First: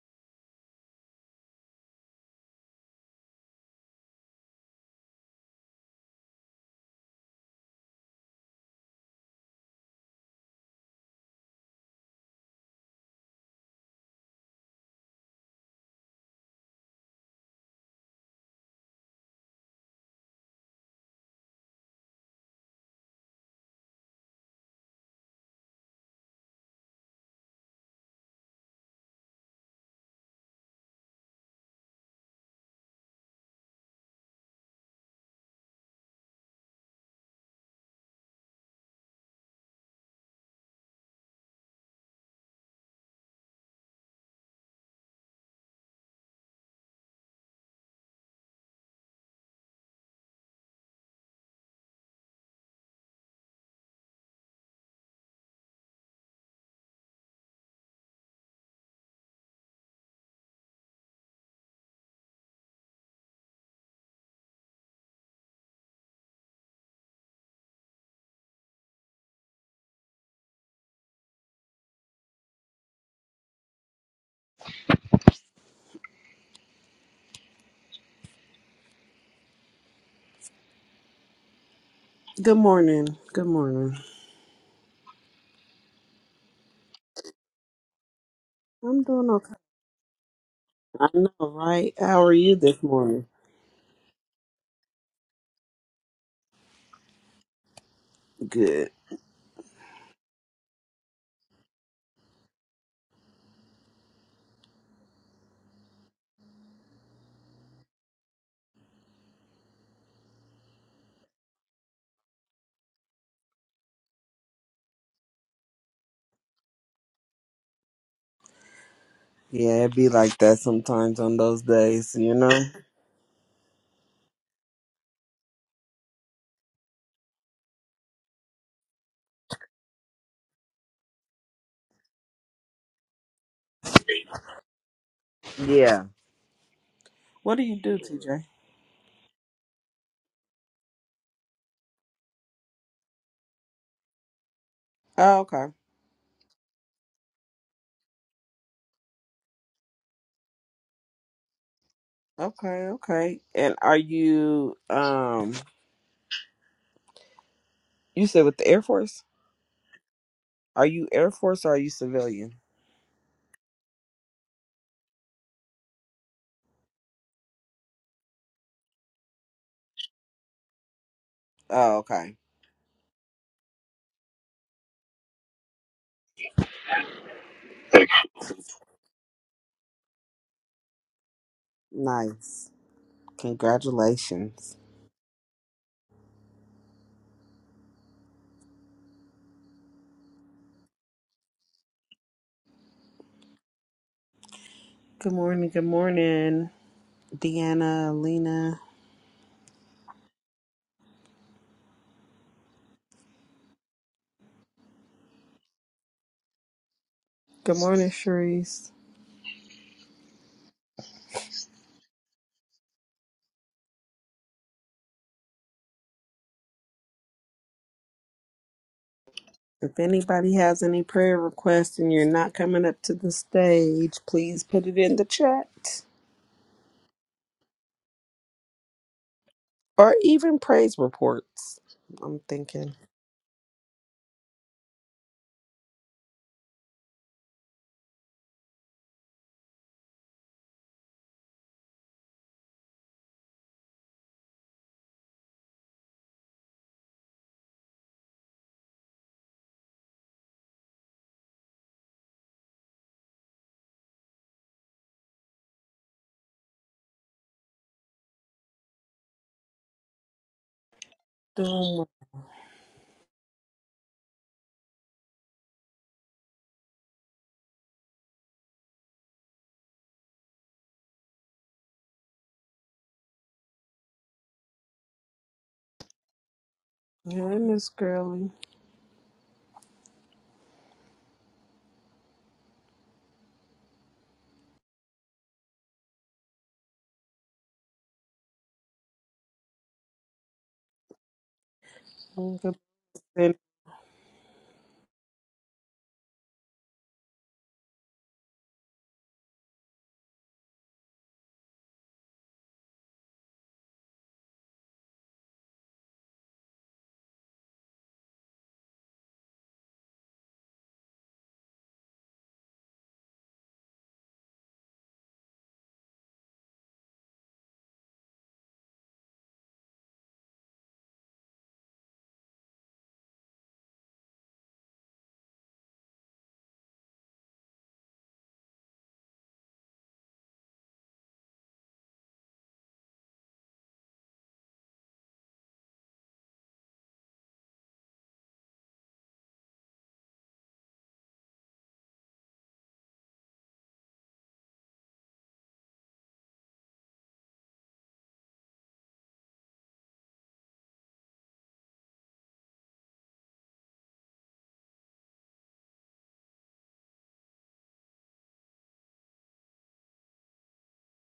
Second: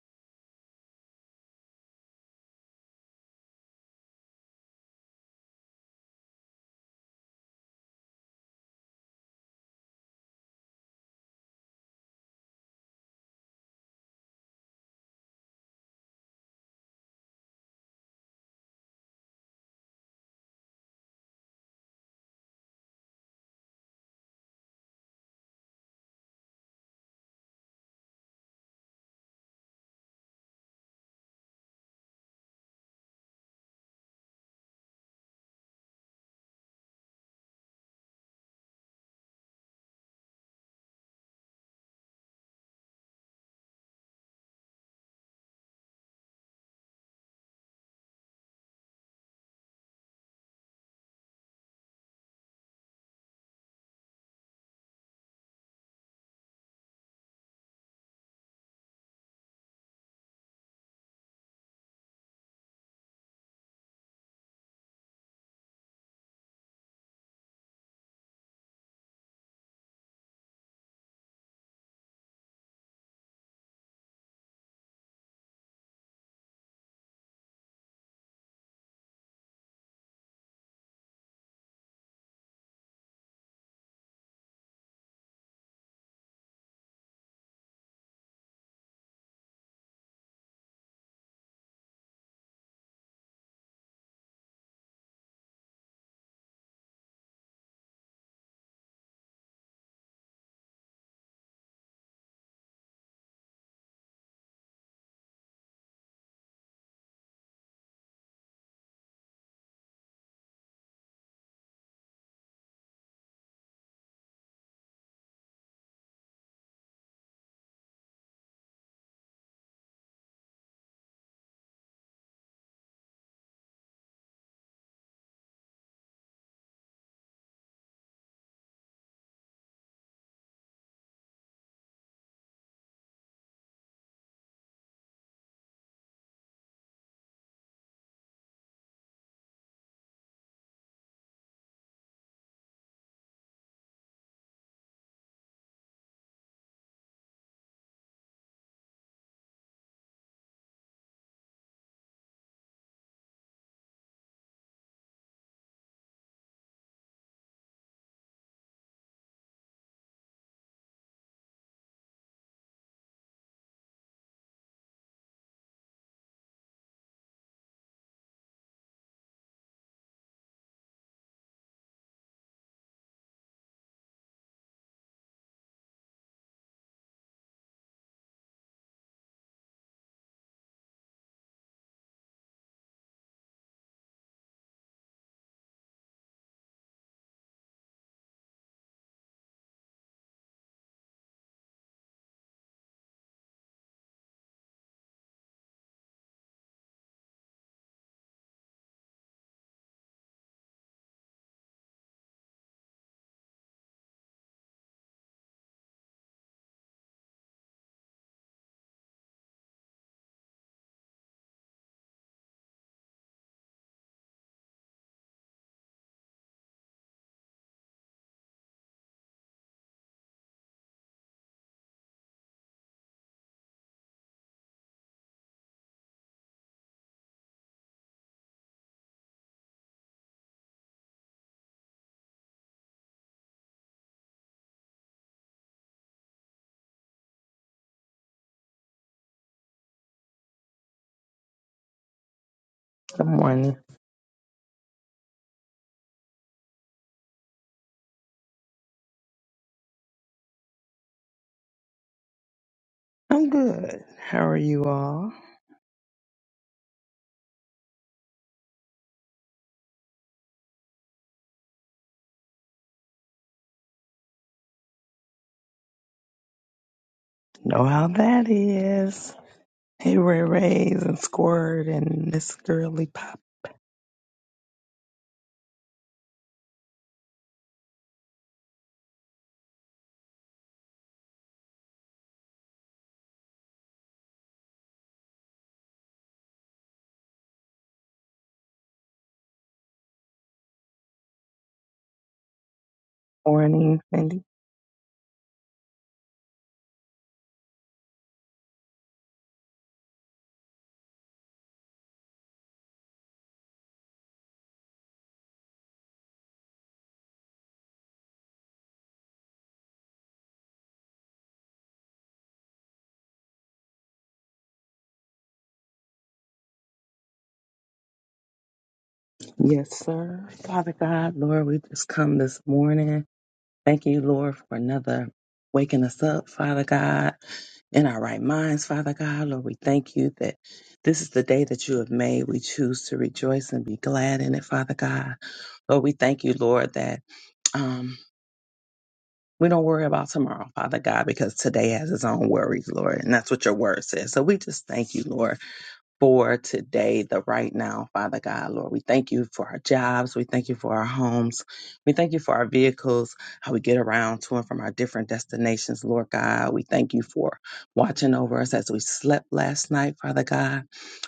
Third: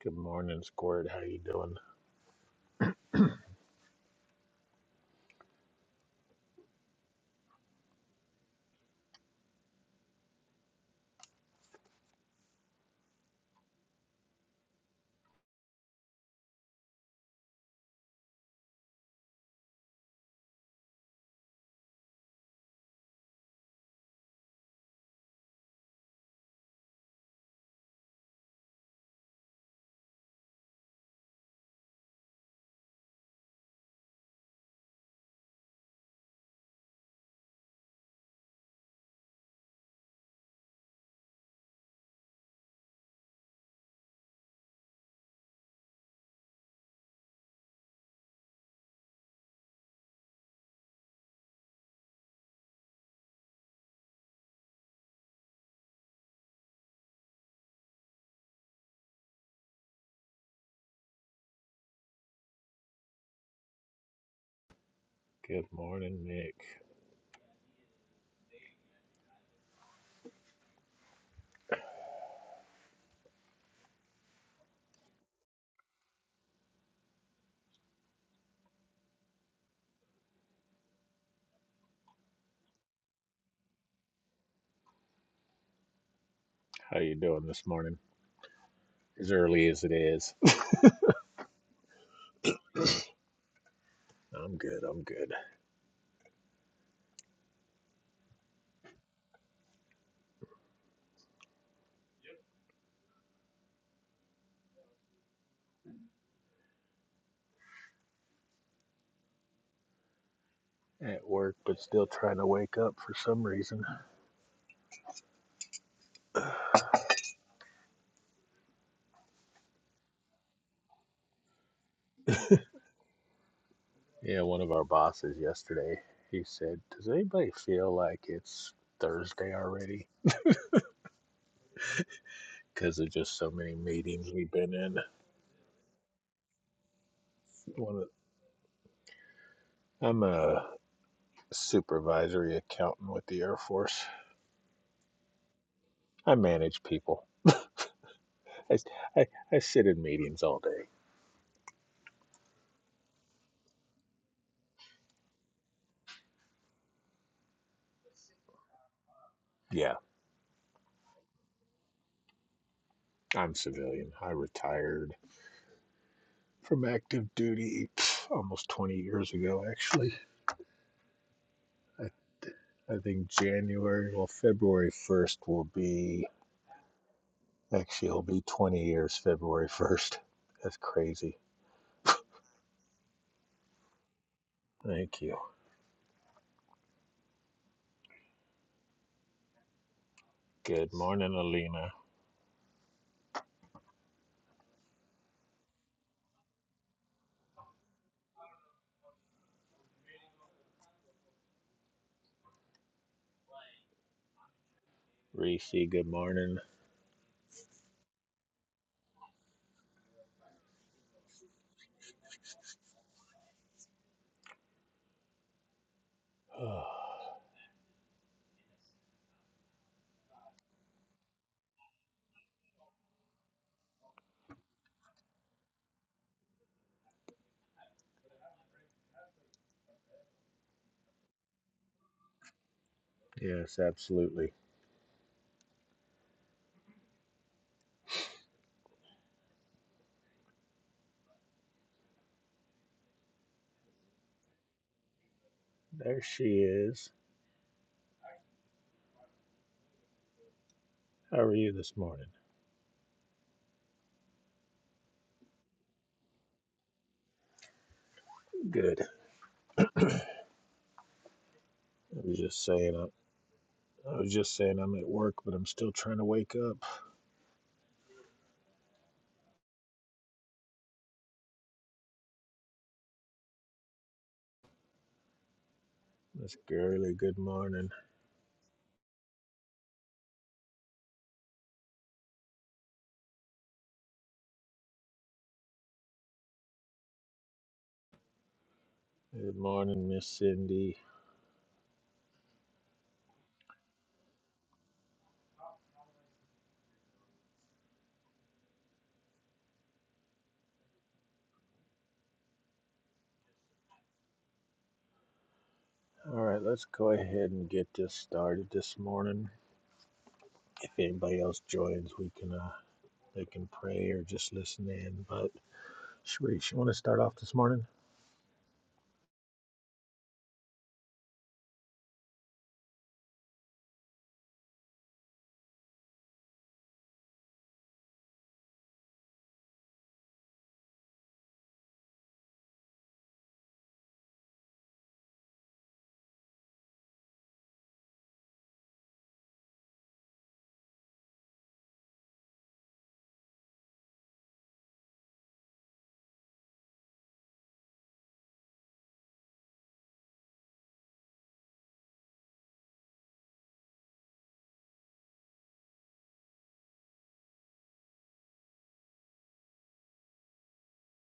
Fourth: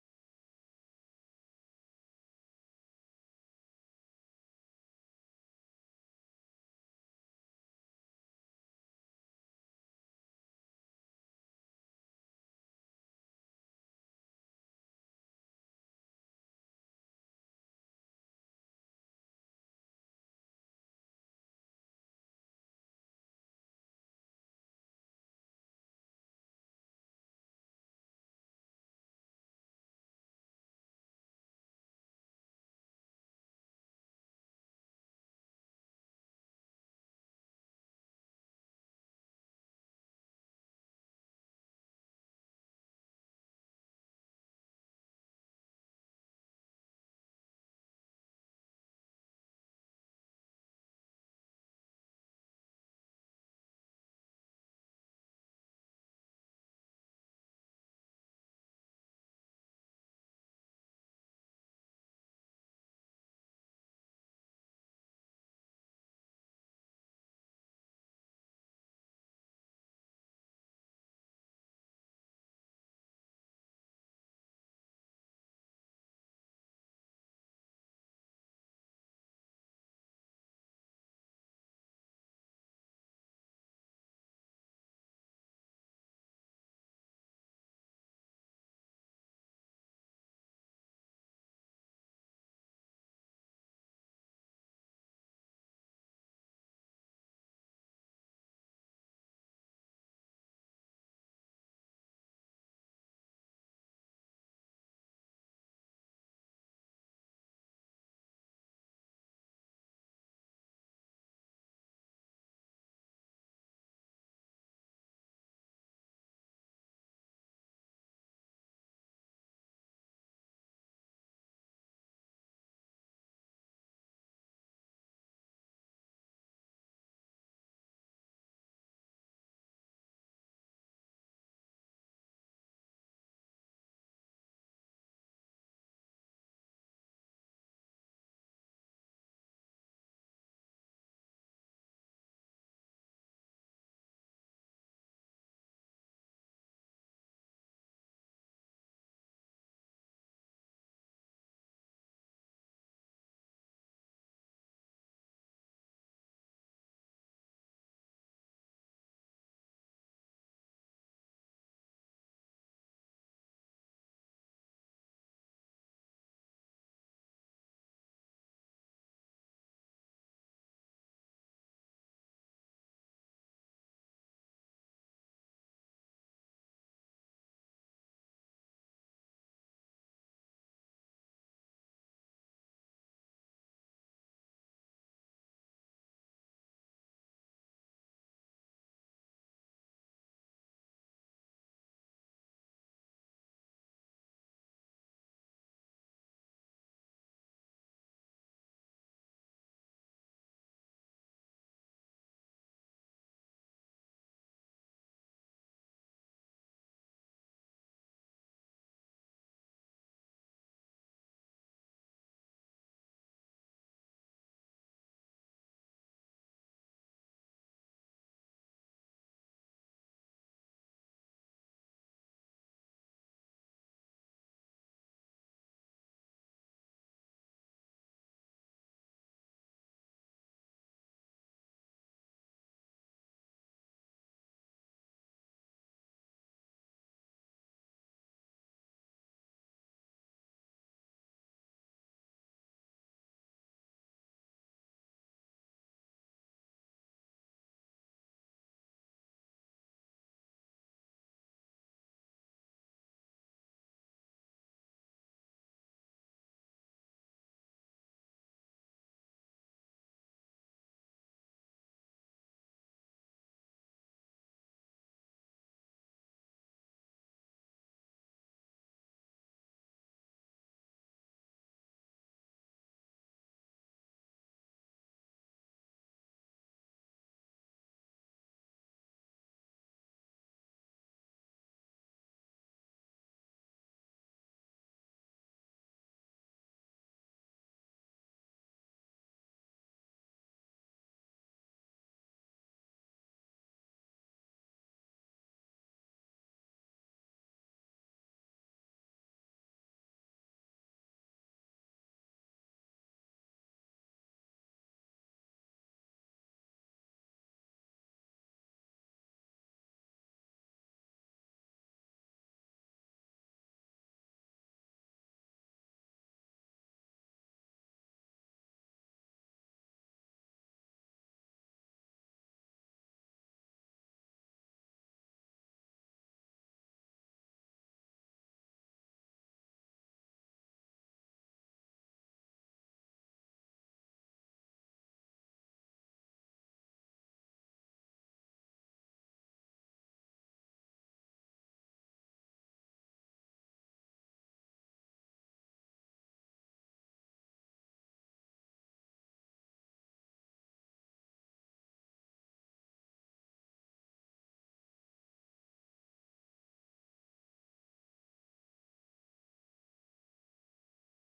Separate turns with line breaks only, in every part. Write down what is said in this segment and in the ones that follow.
Good morning, Squirt. How you doing? Good morning, Nick.
Good morning. Good morning.
How you doing this morning?
I'm doing
As
okay.
early as it is.
I know, right? How are you this morning?
I'm good. I'm good.
Good.
At work, but still trying to wake up for some reason.
Yeah, it be like that sometimes on those days, you know?
Yeah, one of our bosses yesterday, he said, "Does anybody feel like it's Thursday already?" Because of just so many meetings we've been in.
Yeah. What do you do,
One of,
TJ?
I'm a supervisory accountant with the Air Force.
Oh, okay.
I manage people. I, I, I sit in meetings all day.
Okay, okay. And are you um you said with the Air Force?
Yeah,
Are you Air Force or are you civilian?
I'm civilian. I retired from active duty pff, almost 20 years ago, actually.
Oh,
I,
okay.
I think January, well, February 1st will be, actually, it'll be 20 years February 1st. That's crazy.
Nice. Congratulations.
Thank you. Good morning, Alina.
Good morning, good morning, Deanna, Lena.
Reese, good morning.
Good morning, Sharice.
Oh,
If anybody has any prayer requests and you're not coming up to the stage, please put it in the chat or even praise reports. I'm thinking.
yes, absolutely.
Good morning.
There she is. How are you this morning?
I'm good. How are you all?
Good. I
Doing well.
was just saying, I, I was just saying I'm at work, but I'm still trying to wake up.
Know how that is. Hey, Ray Rays and Squirt and Miss Girly Pop.
Miss Gurley, good
Hey,
morning.
Miss Girly.
Good morning, Miss Cindy.
I'm good.
Morning, Cindy.
All right, let's go ahead and get this started this morning. If anybody else joins, we can uh, they can pray or just listen in. But Sharice, you want to start off this morning?
Yes, sir. Father God, Lord, we just come this morning. Thank you, Lord, for another waking us up, Father God, in our right minds, Father God. Lord, we thank you that this is the day that you have made. We choose to rejoice and be glad in it, Father God. Lord, we thank you, Lord, that. Um, We don't worry about tomorrow, Father God, because today has its own worries, Lord. And that's what your word says. So we just thank you, Lord for today, the right now, Father God, Lord. We thank you for our jobs. We thank you for our homes. We thank you for our vehicles, how we get around to and from our different destinations, Lord God. We thank you for watching over us as we slept last night, Father God.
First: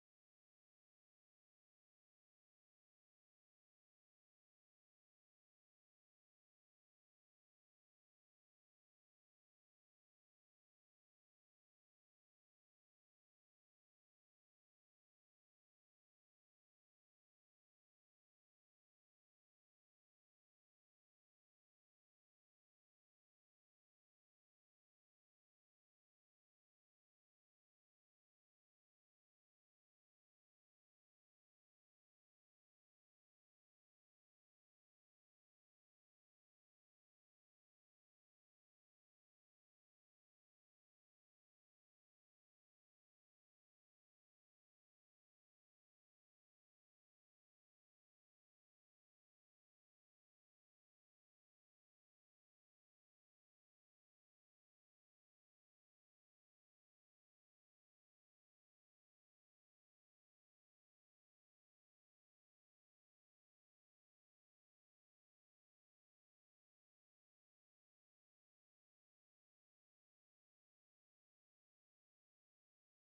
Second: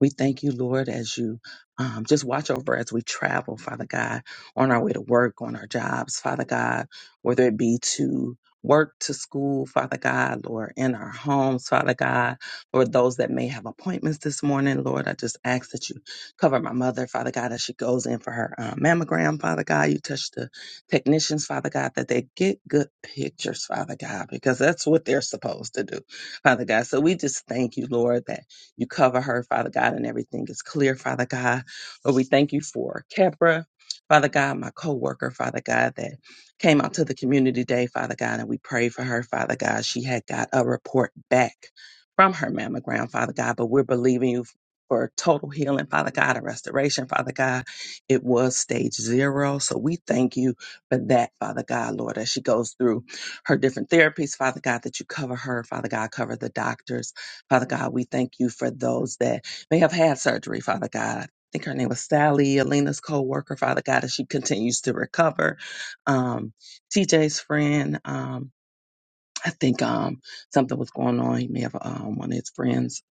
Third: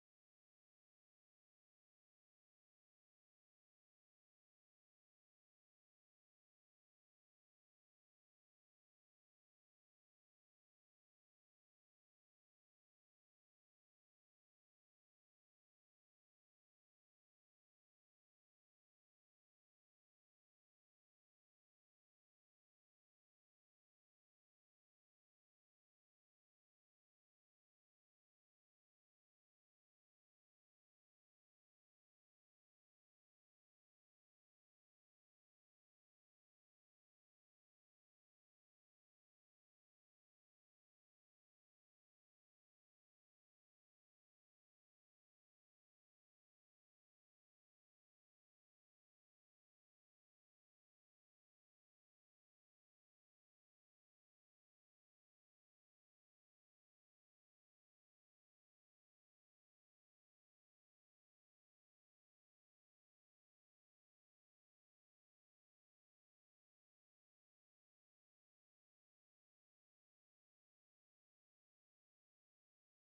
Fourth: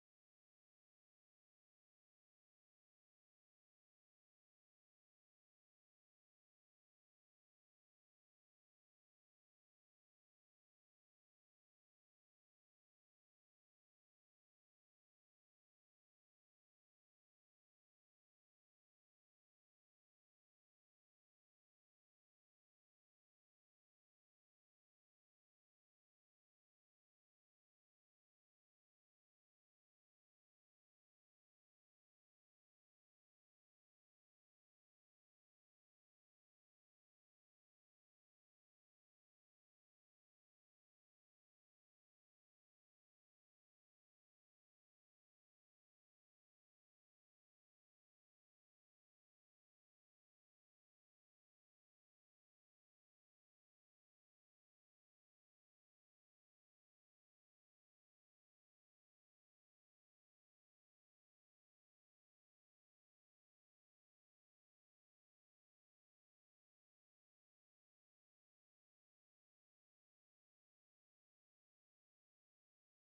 We thank you, Lord, as you um, just watch over as we travel, Father God, on our way to work, on our jobs, Father God, whether it be to work to school, Father God, Lord, in our homes, Father God Lord, those that may have appointments this morning, Lord, I just ask that you cover my mother, Father God, as she goes in for her uh, mammogram, Father God. You touch the technicians, Father God, that they get good pictures, Father God, because that's what they're supposed to do, Father God. So we just thank you, Lord, that you cover her, Father God, and everything is clear, Father God. Lord, we thank you for Kepra. Father God, my co-worker, Father God, that came out to the community day, Father God, and we prayed for her, Father God. She had got a report back from her mammogram, Father God, but we're believing you for total healing, Father God, and restoration, Father God. It was stage zero. So we thank you for that, Father God, Lord, as she goes through her different therapies, Father God, that you cover her, Father God, cover the doctors. Father God, we thank you for those that may have had surgery, Father God. I think her name was Sally, Alina's co worker, Father God, as she continues to recover. Um, TJ's friend. um, I think um something was going on. He may have um, one of his friends.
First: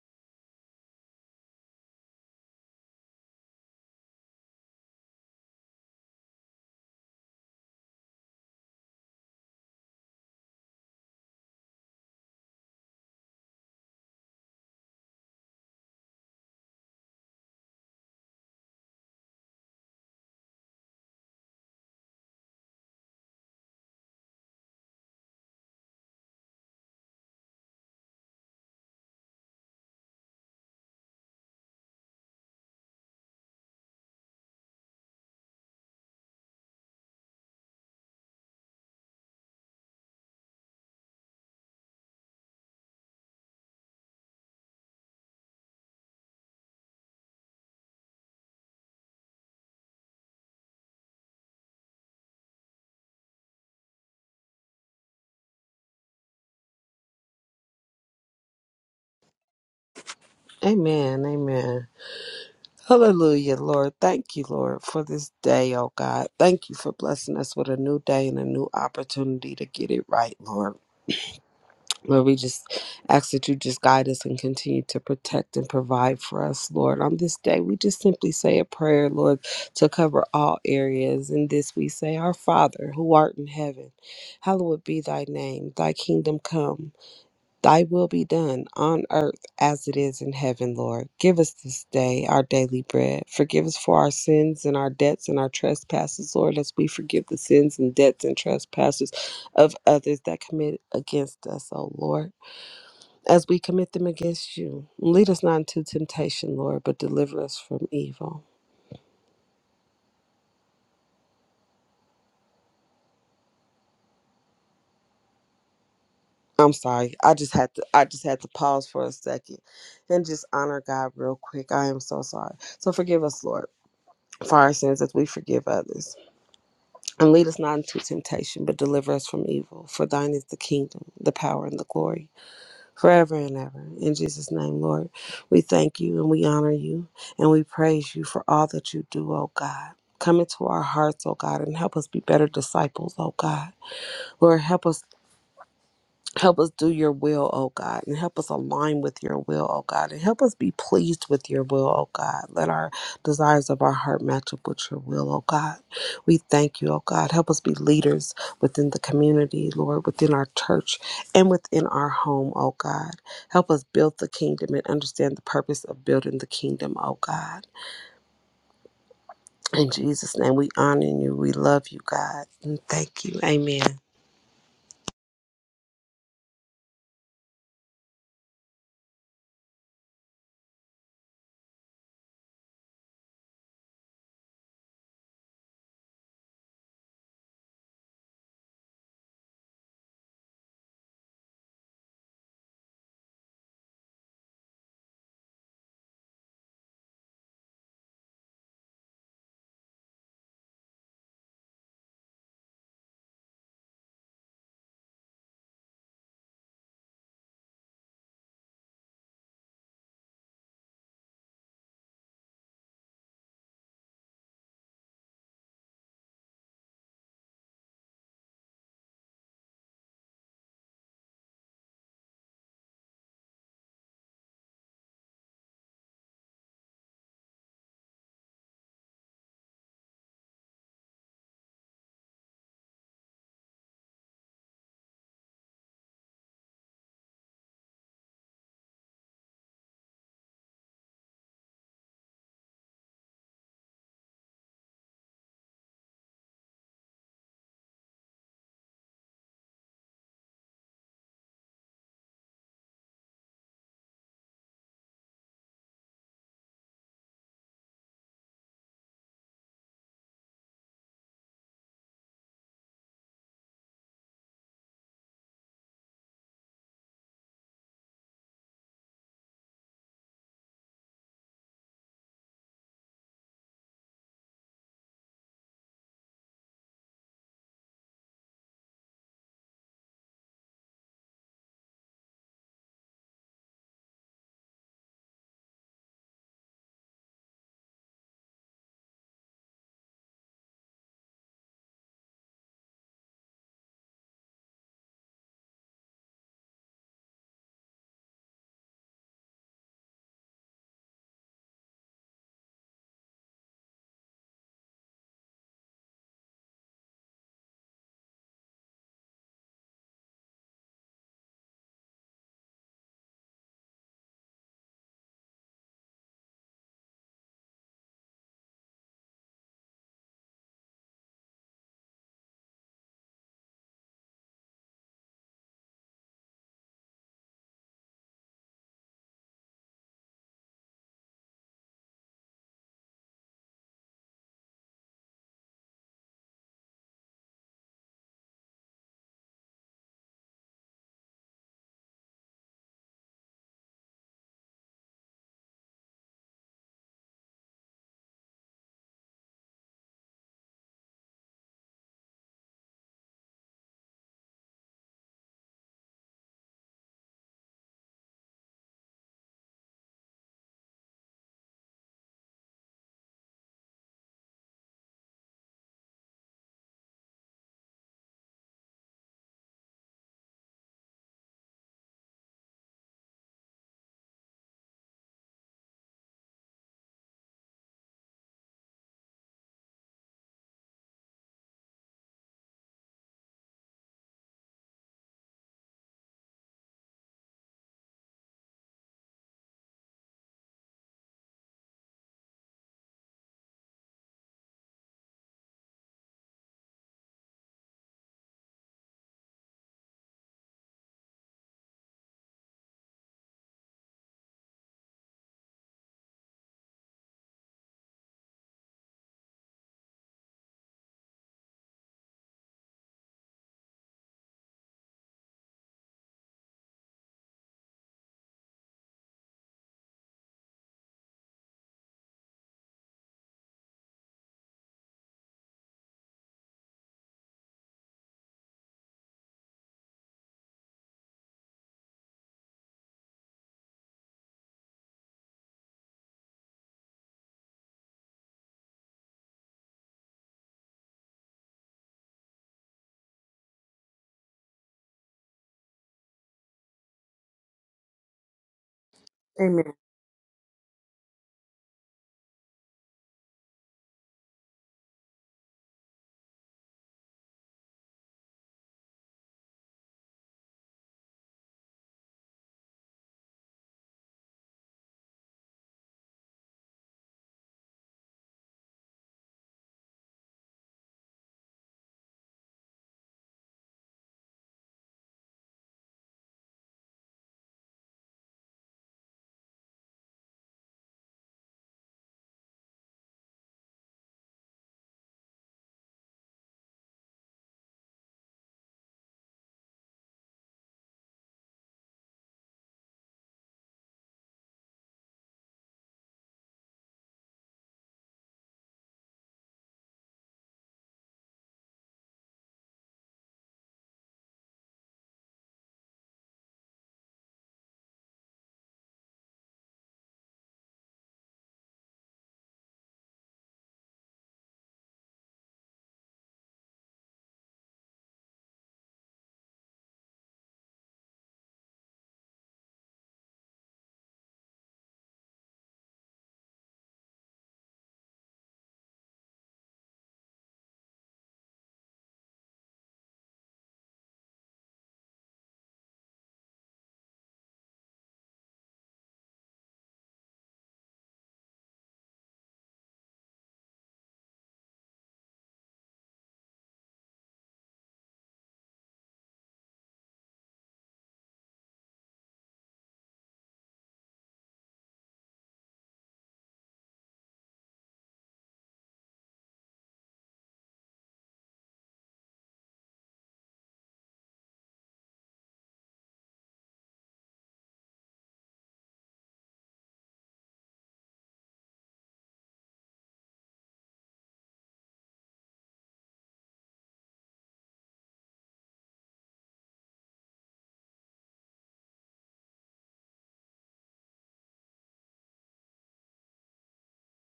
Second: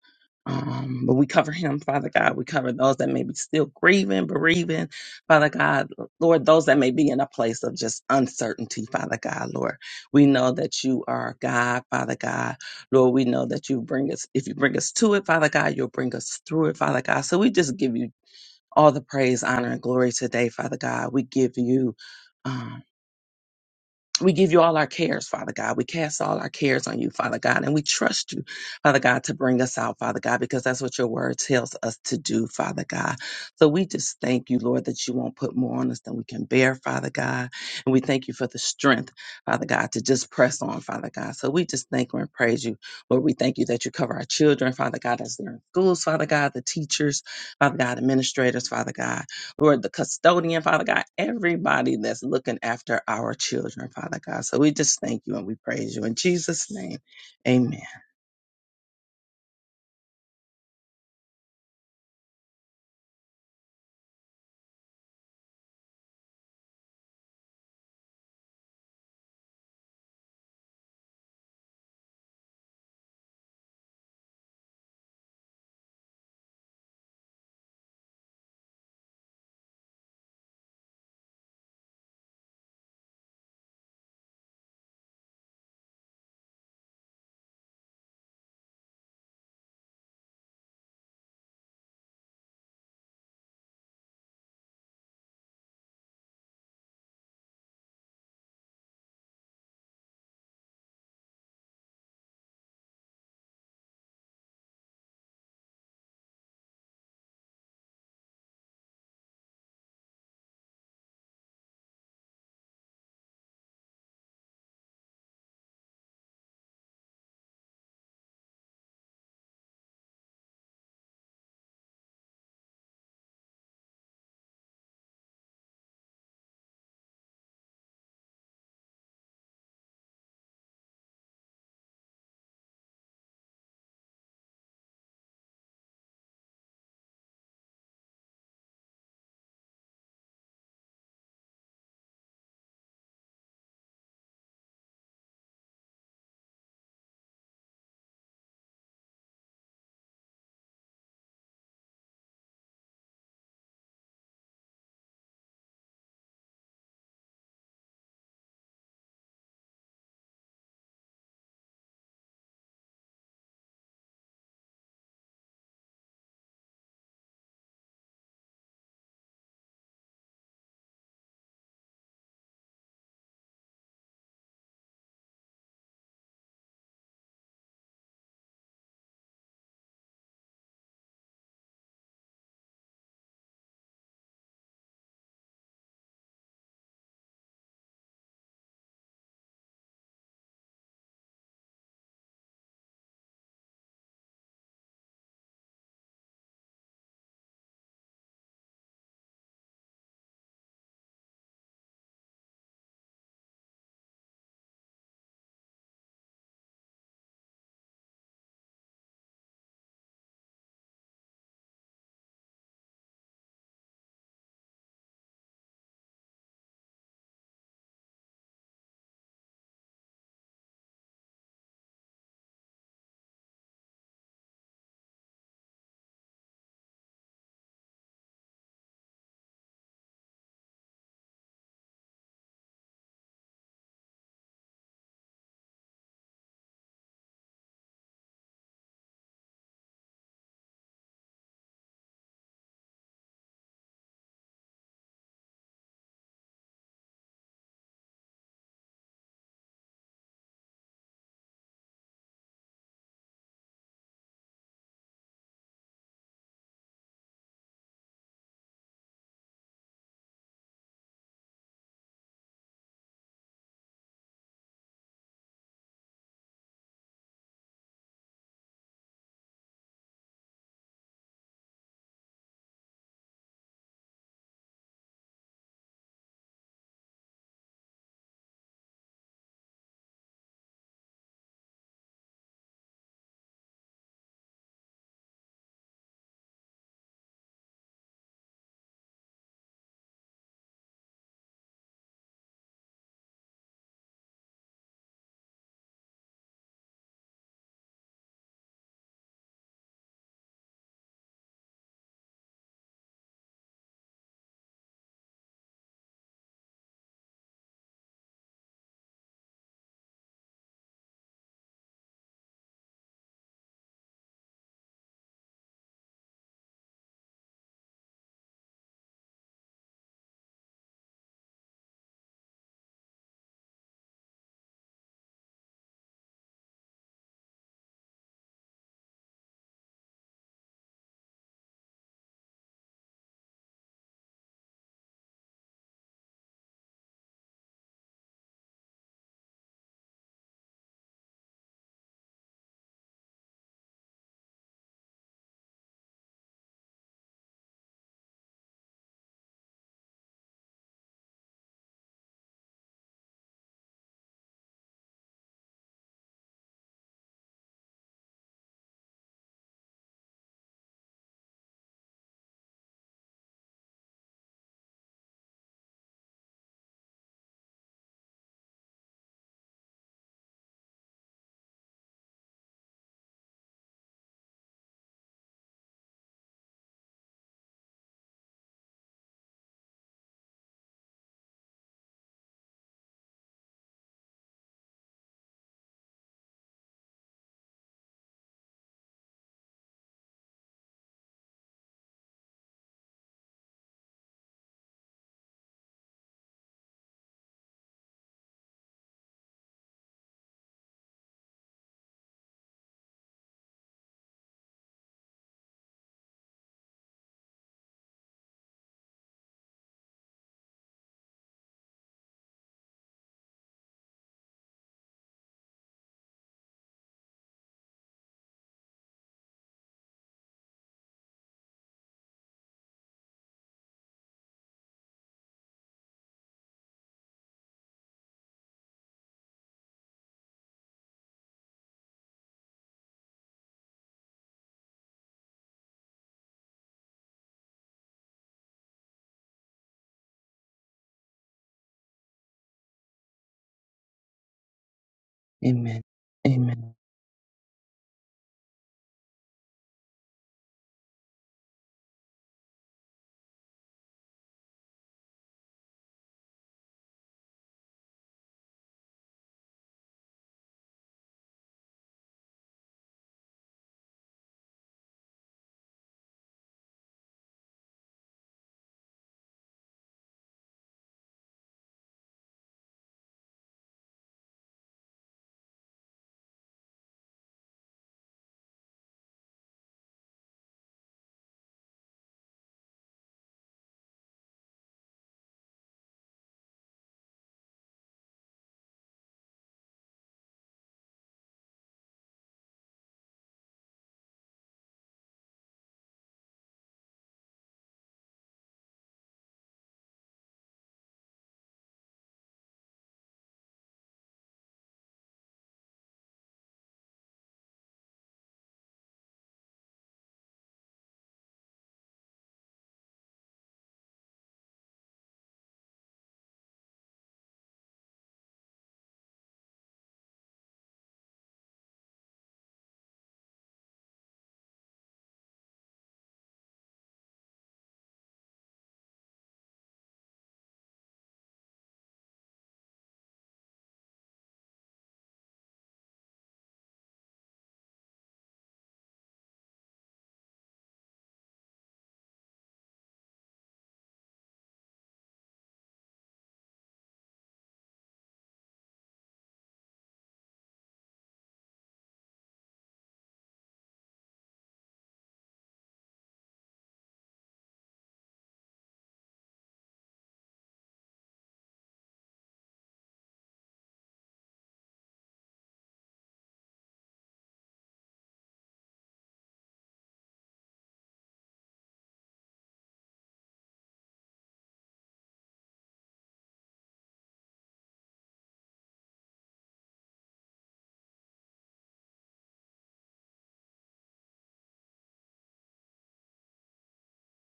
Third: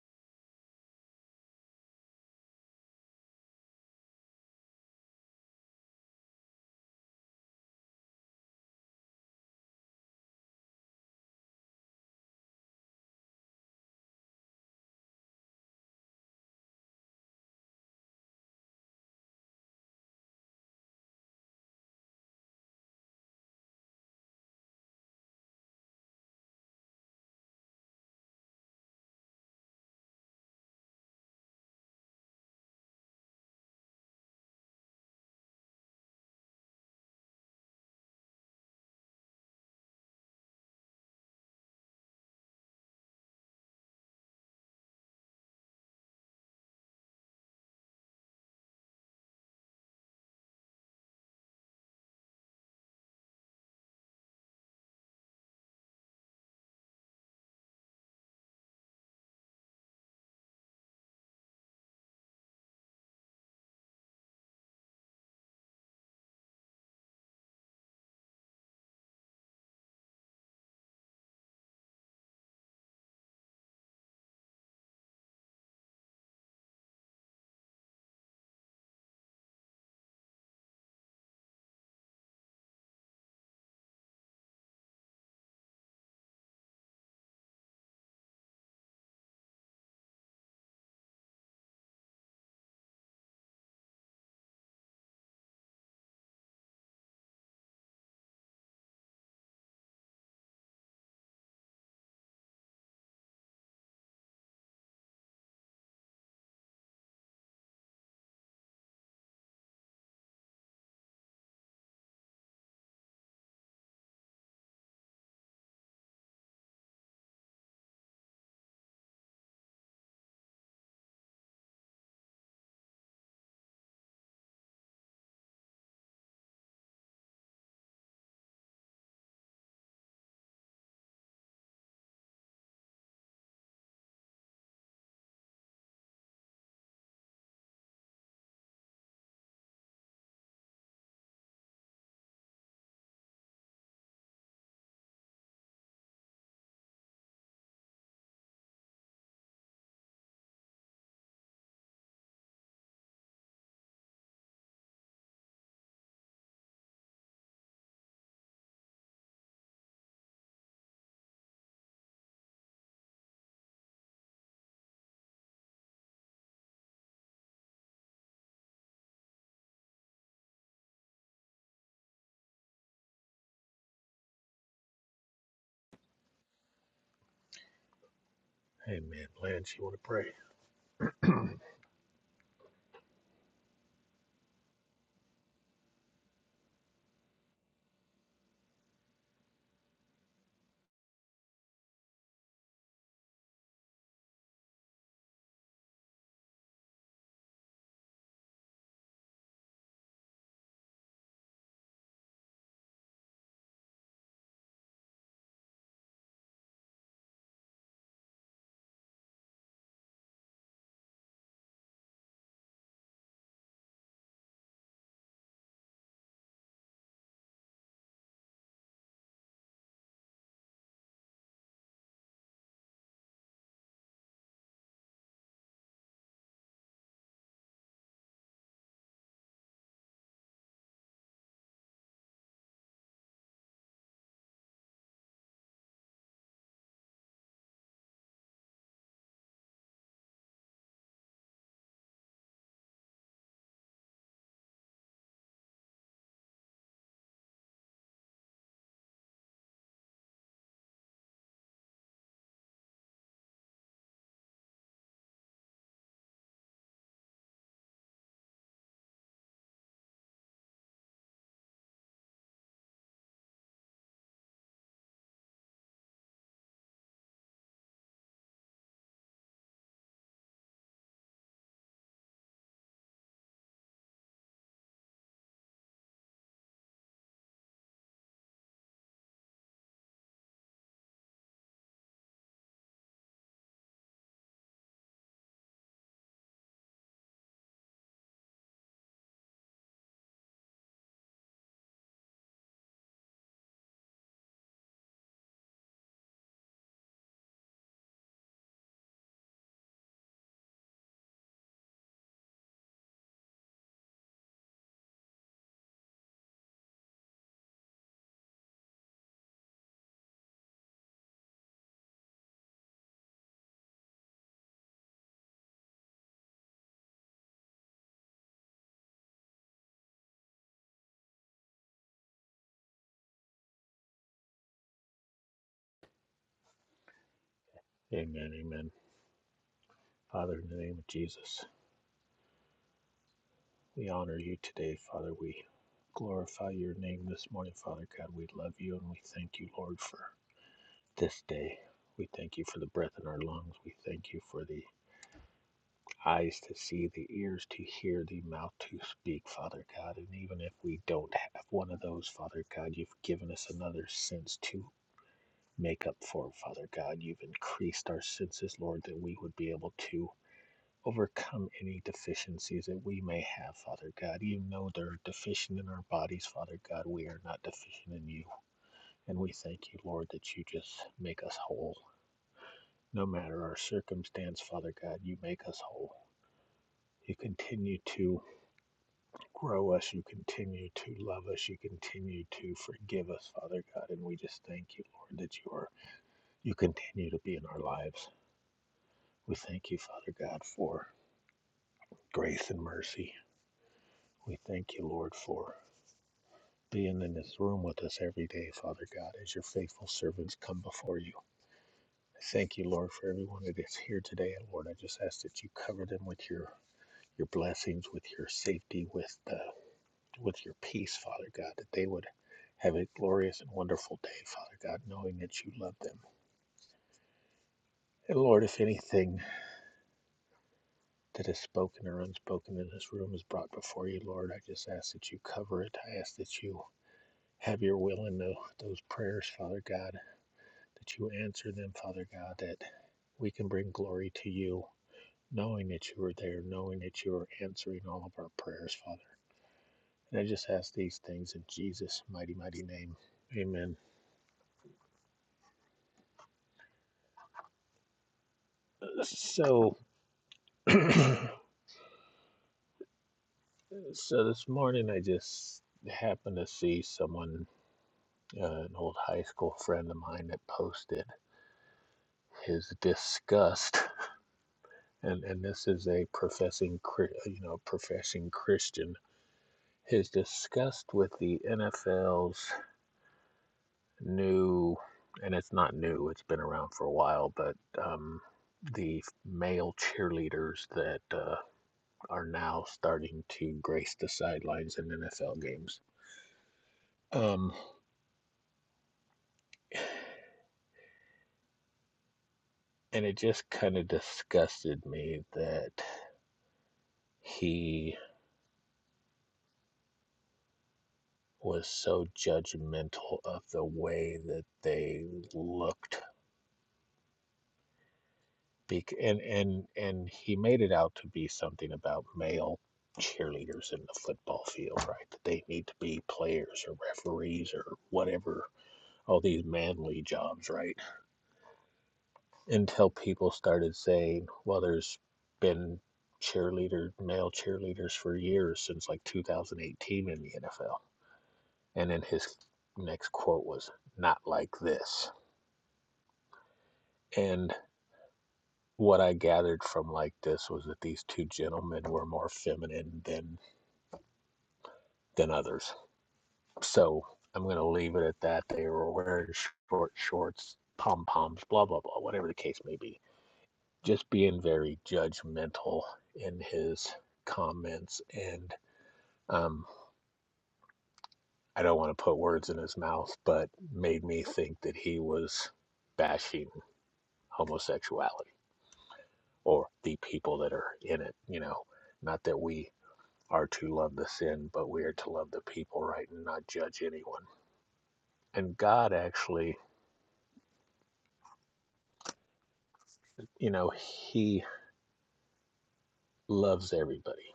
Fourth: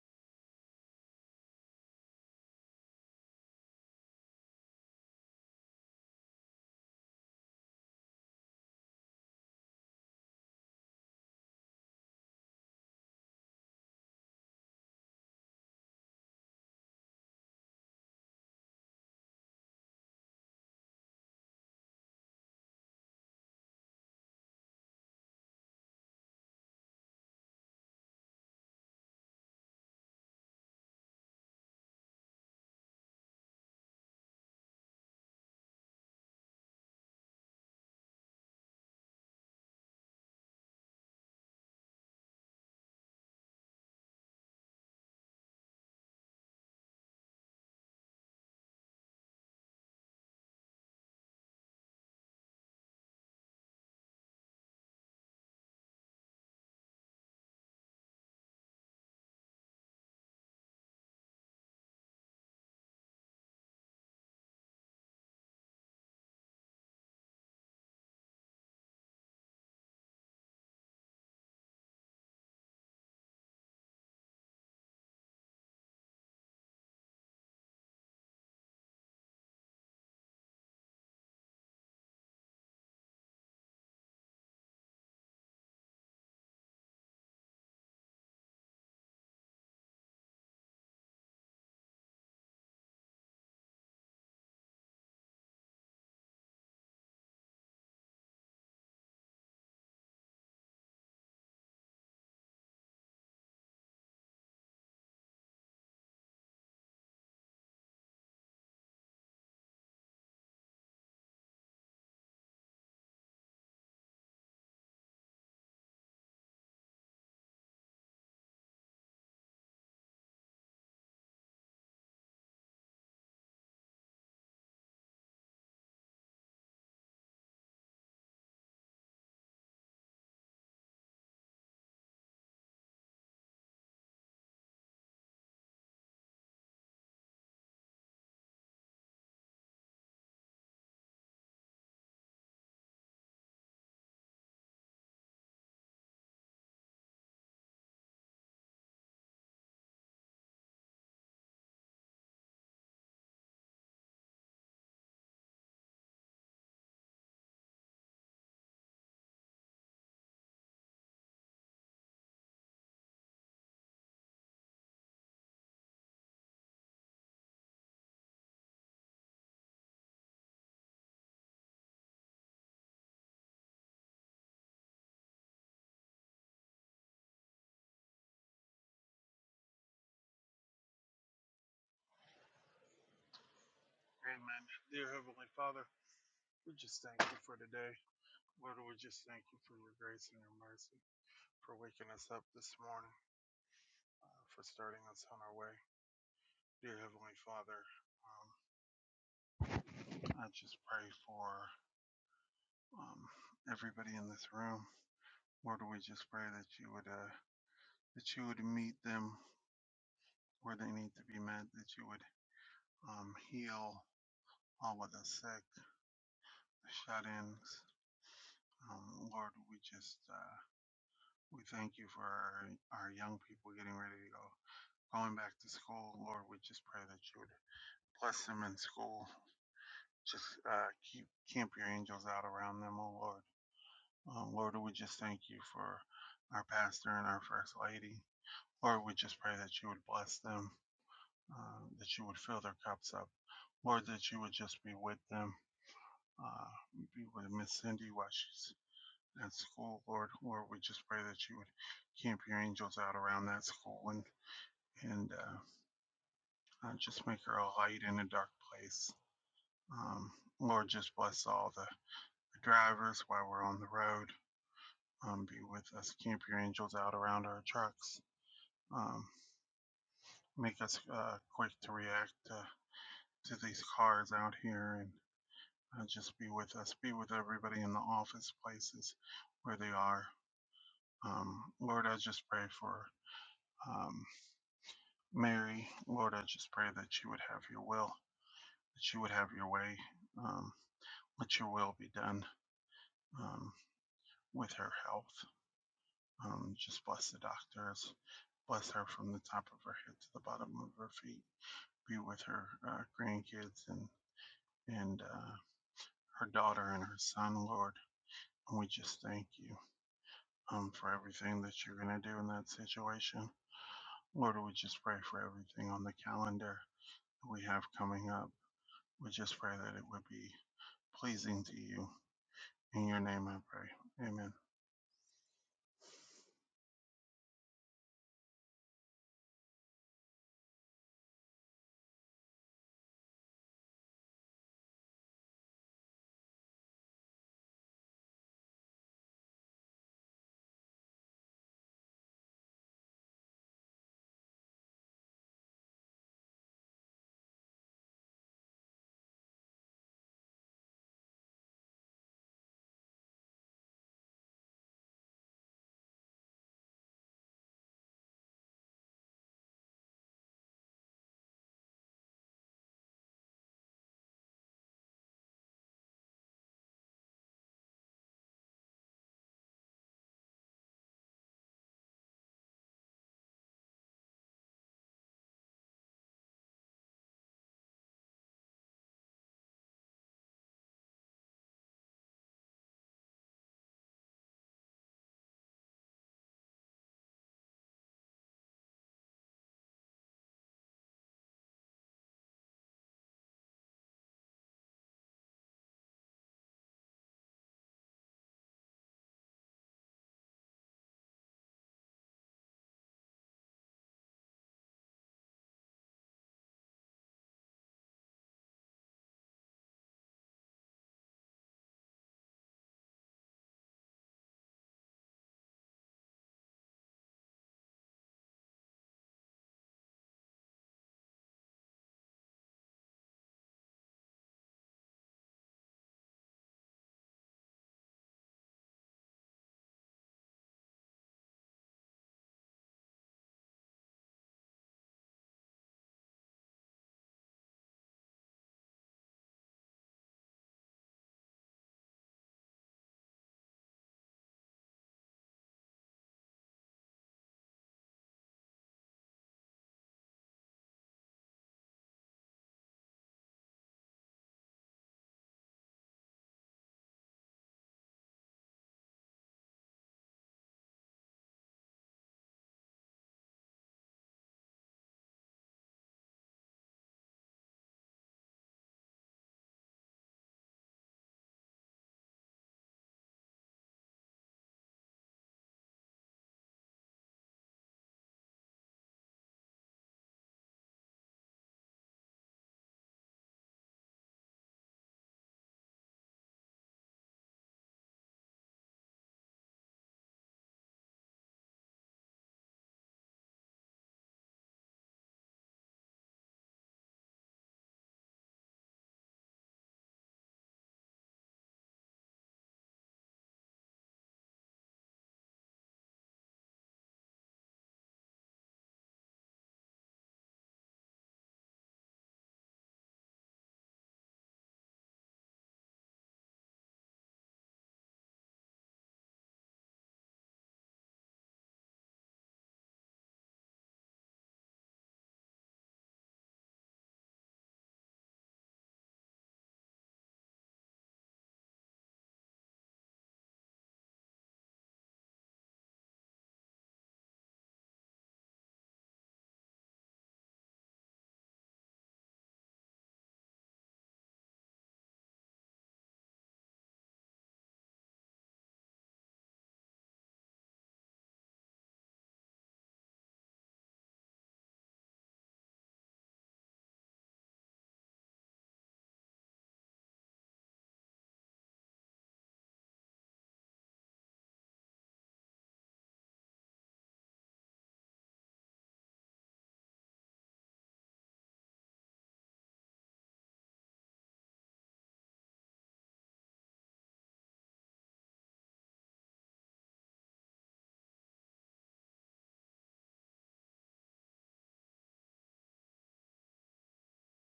Um, but we cover him, Father God. We cover those that may be still grieving, bereaving, Father God. Lord, those that may be in a place of just uncertainty, Father God, Lord. We know that you are God, Father God. Lord, we know that you bring us, if you bring us to it, Father God, you'll bring us through it, Father God. So we just give you all the praise, honor, and glory today, Father God. We give you. um, we give you all our cares, Father God. We cast all our cares on you, Father God, and we trust you, Father God, to bring us out, Father God, because that's what your word tells us to do, Father God. So we just thank you, Lord, that you won't put more on us than we can bear, Father God. And we thank you for the strength, Father God, to just press on, Father God. So we just thank you and praise you. Lord, we thank you that you cover our children, Father God, as they're in schools, Father God, the teachers, Father God, administrators, Father God. Lord, the custodian, Father God, everybody that's looking after our children, Father God. So we just thank you and we praise you. In Jesus' name, amen.
Amen. Amen. Hallelujah, Lord. Thank you, Lord, for this day, oh God. Thank you for blessing us with a new day and a new opportunity to get it right, Lord. Lord, we just ask that you just guide us and continue to protect and provide for us, Lord. On this day, we just simply say a prayer, Lord, to cover all areas. In this, we say, Our Father, who art in heaven, hallowed be thy name. Thy kingdom come, thy will be done on earth as it is in heaven, Lord. Give us this day our daily bread. Forgive us for our sins and our debts and our trespasses, Lord, as we forgive the sins and debts and trespasses of others that commit against us, O Lord as we commit them against you. Lead us not into temptation, Lord, but deliver us from evil. I'm sorry. I just had to I just had to pause for a second and just honor God real quick. I am so sorry. So forgive us, Lord, for our sins as we forgive others. And lead us not into temptation, but deliver us from evil. For thine is the kingdom, the power, and the glory. forever and ever. In Jesus' name, Lord, we thank you and we honor you and we praise you for all that you do, oh God. Come into our hearts, oh God, and help us be better disciples, oh God. Lord, help us. Help us do your will, oh God, and help us align with your will, oh God, and help us be pleased with your will, oh God. Let our desires of our heart match up with your will, oh God. We thank you, oh God. Help us be leaders within the community, Lord, within our church and within our home, oh God. Help us build the kingdom and understand the purpose of building the kingdom, oh God. In Jesus' name, we honor you. We love you, God. And thank you. Amen.
Amen. Blanche, you want to pray?
Amen. Dear Heavenly Father, we just thank you for today. Lord, we just thank you for your grace and your mercy, for waking us up this morning, uh, for starting us on our way. Dear Heavenly Father, um, I just pray for um, everybody in this room. Lord, we just pray that you would uh, that you would meet them where they need to be met, that you would um, heal all of the sick, the shut-ins. Um, Lord, we just uh, We thank you for our, our young people getting ready to go, going back to school. Lord, we just pray that you would bless them in school. Just uh, keep camp your angels out around them, oh Lord. Um, Lord, we just thank you for our pastor and our first lady. Lord, we just pray that you would bless them, uh, that you would fill their cups up. Lord, that you would just be with them, uh, be with Miss Cindy while she's at school, Lord. Lord, we just pray that you would camp your angels out around that school and. and uh, uh, just make her a light in a dark place. Um, Lord, just bless all the, the drivers while we're on the road. Um, be with us. Camp your angels out around our trucks. Um, make us uh, quick to react to, to these cars out here and uh, just be with us. Be with everybody in the office places where they are. Um, Lord, I just pray for um, Mary. Lord, I just pray that you would have your will, that you would have your way. Um, let your will be done um, with her health. Um, just bless the doctors. Bless her from the top of her head to the bottom of her feet. Be with her uh, grandkids and and uh, her daughter and her son, Lord. And we just thank you um, for everything that you're going to do in that situation. Lord, we just pray for everything on the calendar that we have coming up. We just pray that it would be pleasing to you. In your name I pray. Amen.
Amen. Amen. Father, in the name of Jesus, we honor you today, Father. We glorify your name this morning, Father God. We love you and we thank you, Lord, for this day. We thank you for the breath in our lungs. We thank you for the eyes to see, the ears to hear, the mouth to speak, Father God. And even if we don't have one of those, Father God, you've given us another sense to make up for, Father God. You've increased our senses, Lord, that we would be able to overcome any deficiencies that we may have, Father God. You know they're deficient in our bodies, Father God. We are not deficient in you. And we thank you, Lord, that you just make us whole. No matter our circumstance, Father God, you make us whole. You continue to Grow us. You continue to love us. You continue to forgive us, Father God. And we just thank you, Lord, that you are you continue to be in our lives. We thank you, Father God, for grace and mercy. We thank you, Lord, for being in this room with us every day, Father God, as your faithful servants come before you. I thank you, Lord, for everyone that is here today. And Lord, I just ask that you cover them with your your blessings, with your safety, with the with your peace, Father God, that they would have a glorious and wonderful day, Father God, knowing that you love them. And Lord, if anything that is spoken or unspoken in this room is brought before you, Lord, I just ask that you cover it. I ask that you have your will in those prayers, Father God, that you answer them, Father God, that we can bring glory to you, knowing that you are there, knowing that you are answering all of our prayers, Father. And I just ask these things in Jesus' mighty, mighty name. Amen.
Amen. Amen.
So,
Amen.
so this morning I just happened to see someone, uh, an old high school friend of mine, that posted his disgust, and and this is a professing, Chri- you know, professing Christian. His disgust with the NFL's new, and it's not new; it's been around for a while, but um, the male cheerleaders that uh, are now starting to grace the sidelines in NFL games. Um, And it just kind of disgusted me that he was so judgmental of the way that they looked. and, and, and he made it out to be something about male cheerleaders in the football field, right? That they need to be players or referees or whatever, all these manly jobs, right? Until people started saying, well, there's been cheerleader, male cheerleaders for years since like 2018 in the NFL And then his next quote was, not like this. And what I gathered from like this was that these two gentlemen were more feminine than than others. So I'm gonna leave it at that. They were wearing short shorts, pom poms, blah blah blah, whatever the case may be. Just being very judgmental in his comments and um I don't want to put words in his mouth, but made me think that he was bashing homosexuality or the people that are in it, you know. Not that we are to love the sin, but we are to love the people, right, and not judge anyone. And God actually, you know, He loves everybody.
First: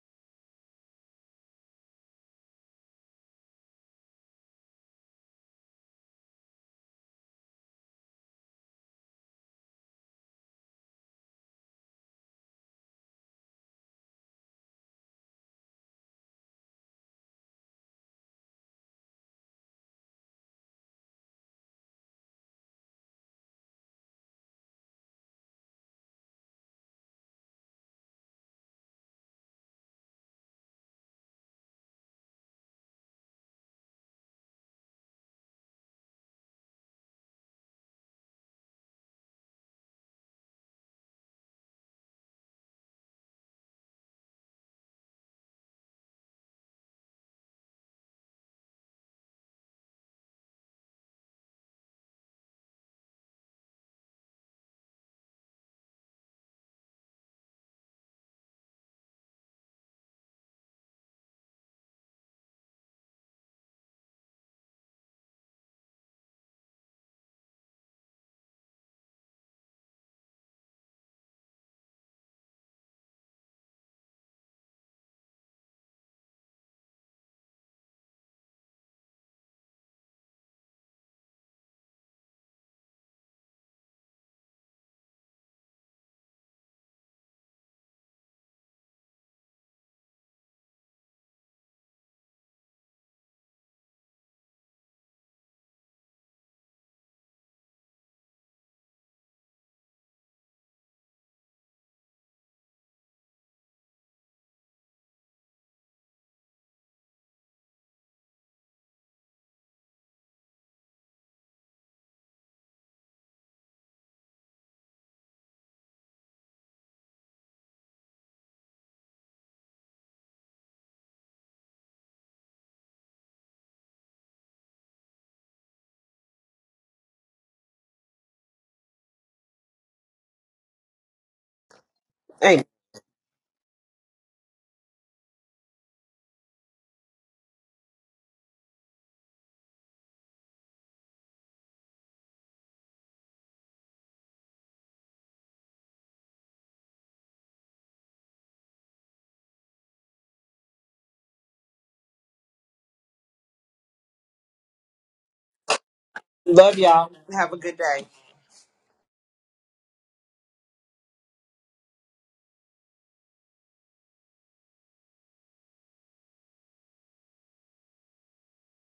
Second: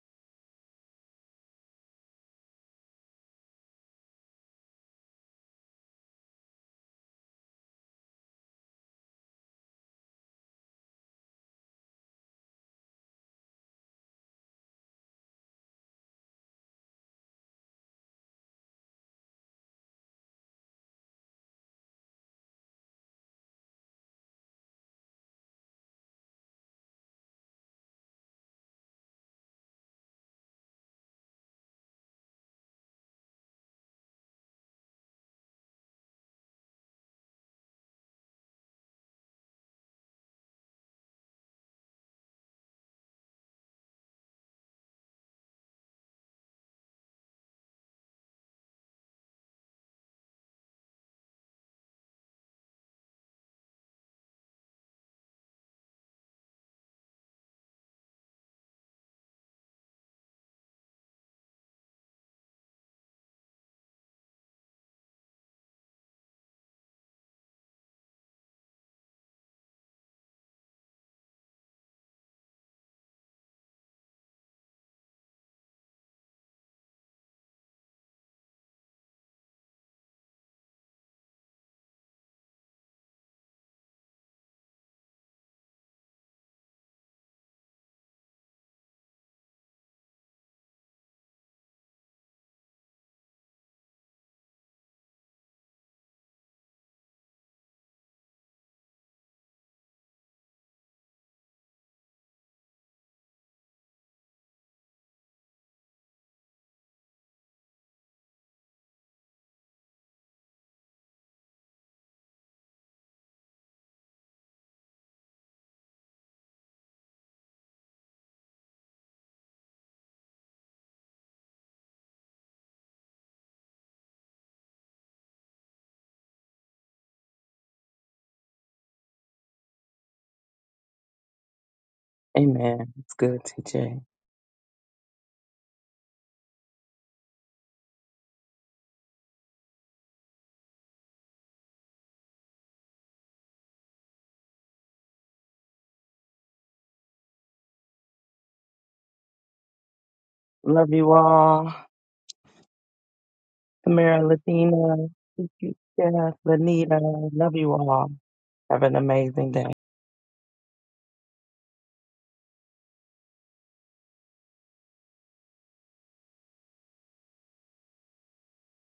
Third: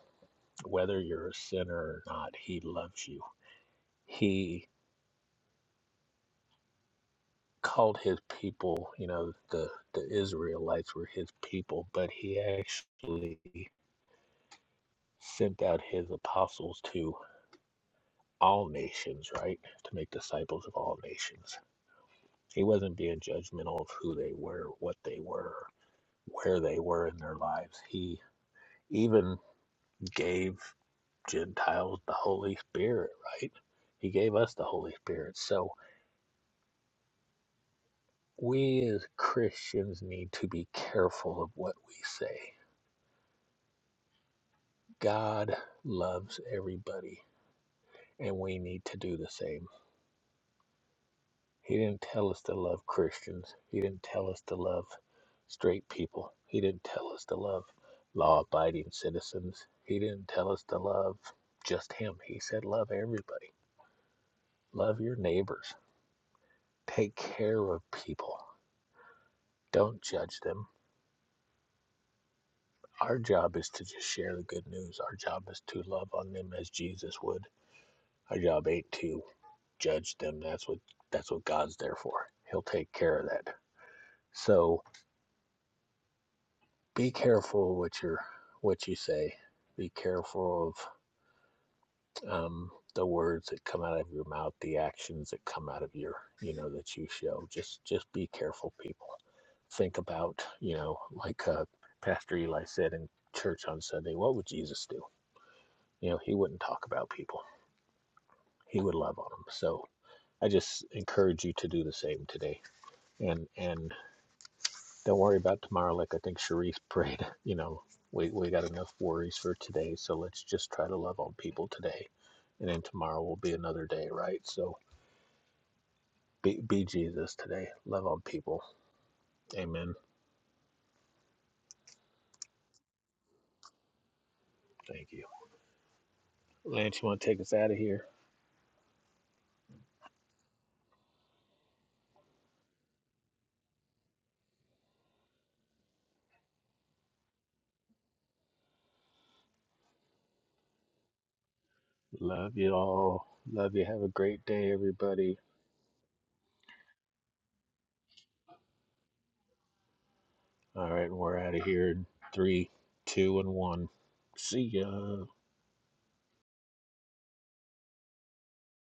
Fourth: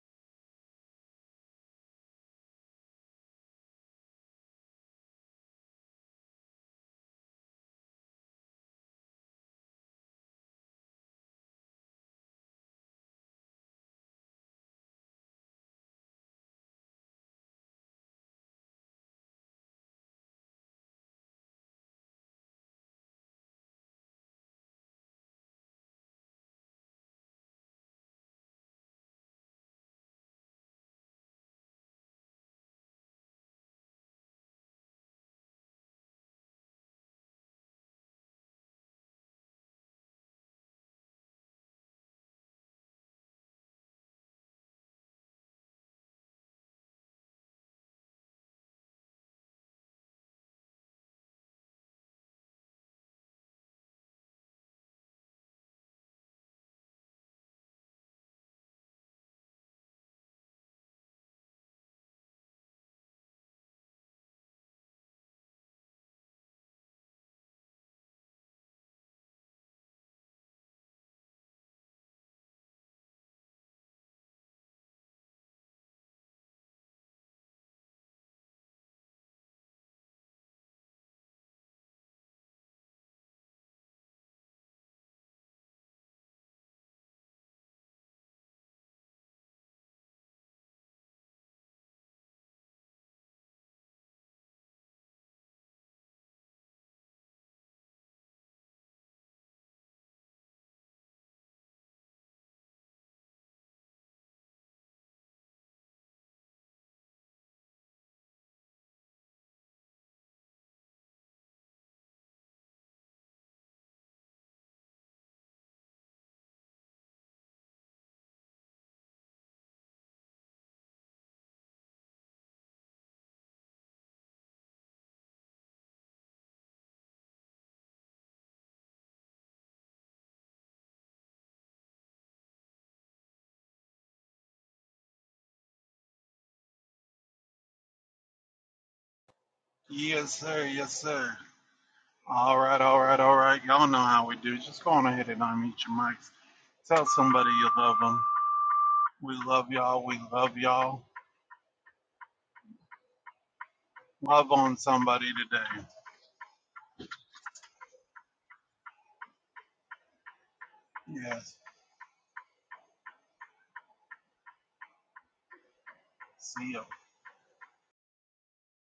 Whether you're a sinner or not, He loves you. He called His people, you know, the, the Israelites were His people, but He actually sent out His apostles to all nations, right, to make disciples of all nations He wasn't being judgmental of who they were, what they were, where they were in their lives. He even gave Gentiles the Holy Spirit, right? He gave us the Holy Spirit. So we as Christians need to be careful of what we say. God loves everybody, and we need to do the same. He didn't tell us to love Christians. He didn't tell us to love straight people. He didn't tell us to love law abiding citizens. He didn't tell us to love just him. He said, love everybody, love your neighbors, take care of people, don't judge them. Our job is to just share the good news. Our job is to love on them as Jesus would. Our job ain't to judge them. That's what that's what God's there for. He'll take care of that. So be careful what you're what you say be careful of um, the words that come out of your mouth the actions that come out of your you know that you show just just be careful people think about you know like uh, pastor eli said in church on sunday what would jesus do you know he wouldn't talk about people he would love on them so i just encourage you to do the same today and and Don't worry about tomorrow. Like I think Sharif prayed, you know, we, we got enough worries for today. So let's just try to love on people today. And then tomorrow will be another day, right? So be, be Jesus today. Love on people. Amen.
Hey,
Amen. It's good, TJ.
Thank you. Lance, you want to take us out of here?
Yes, sir. Yes, sir. All right, all right, all right. Y'all know how we do. Just go on ahead and unmute your mics. Tell somebody you love them. We love y'all. We love
Love
y'all.
you all.
Love you all. Love you. Have a
Tamara,
great
Love
day,
on
Latina,
somebody
everybody.
today.
Jeff,
love
Lanita,
y'all. Have
love
a
you
good day.
all. Have an amazing day.
All right, we're out
Yes.
of here in three, two, and one. See ya.
See ya.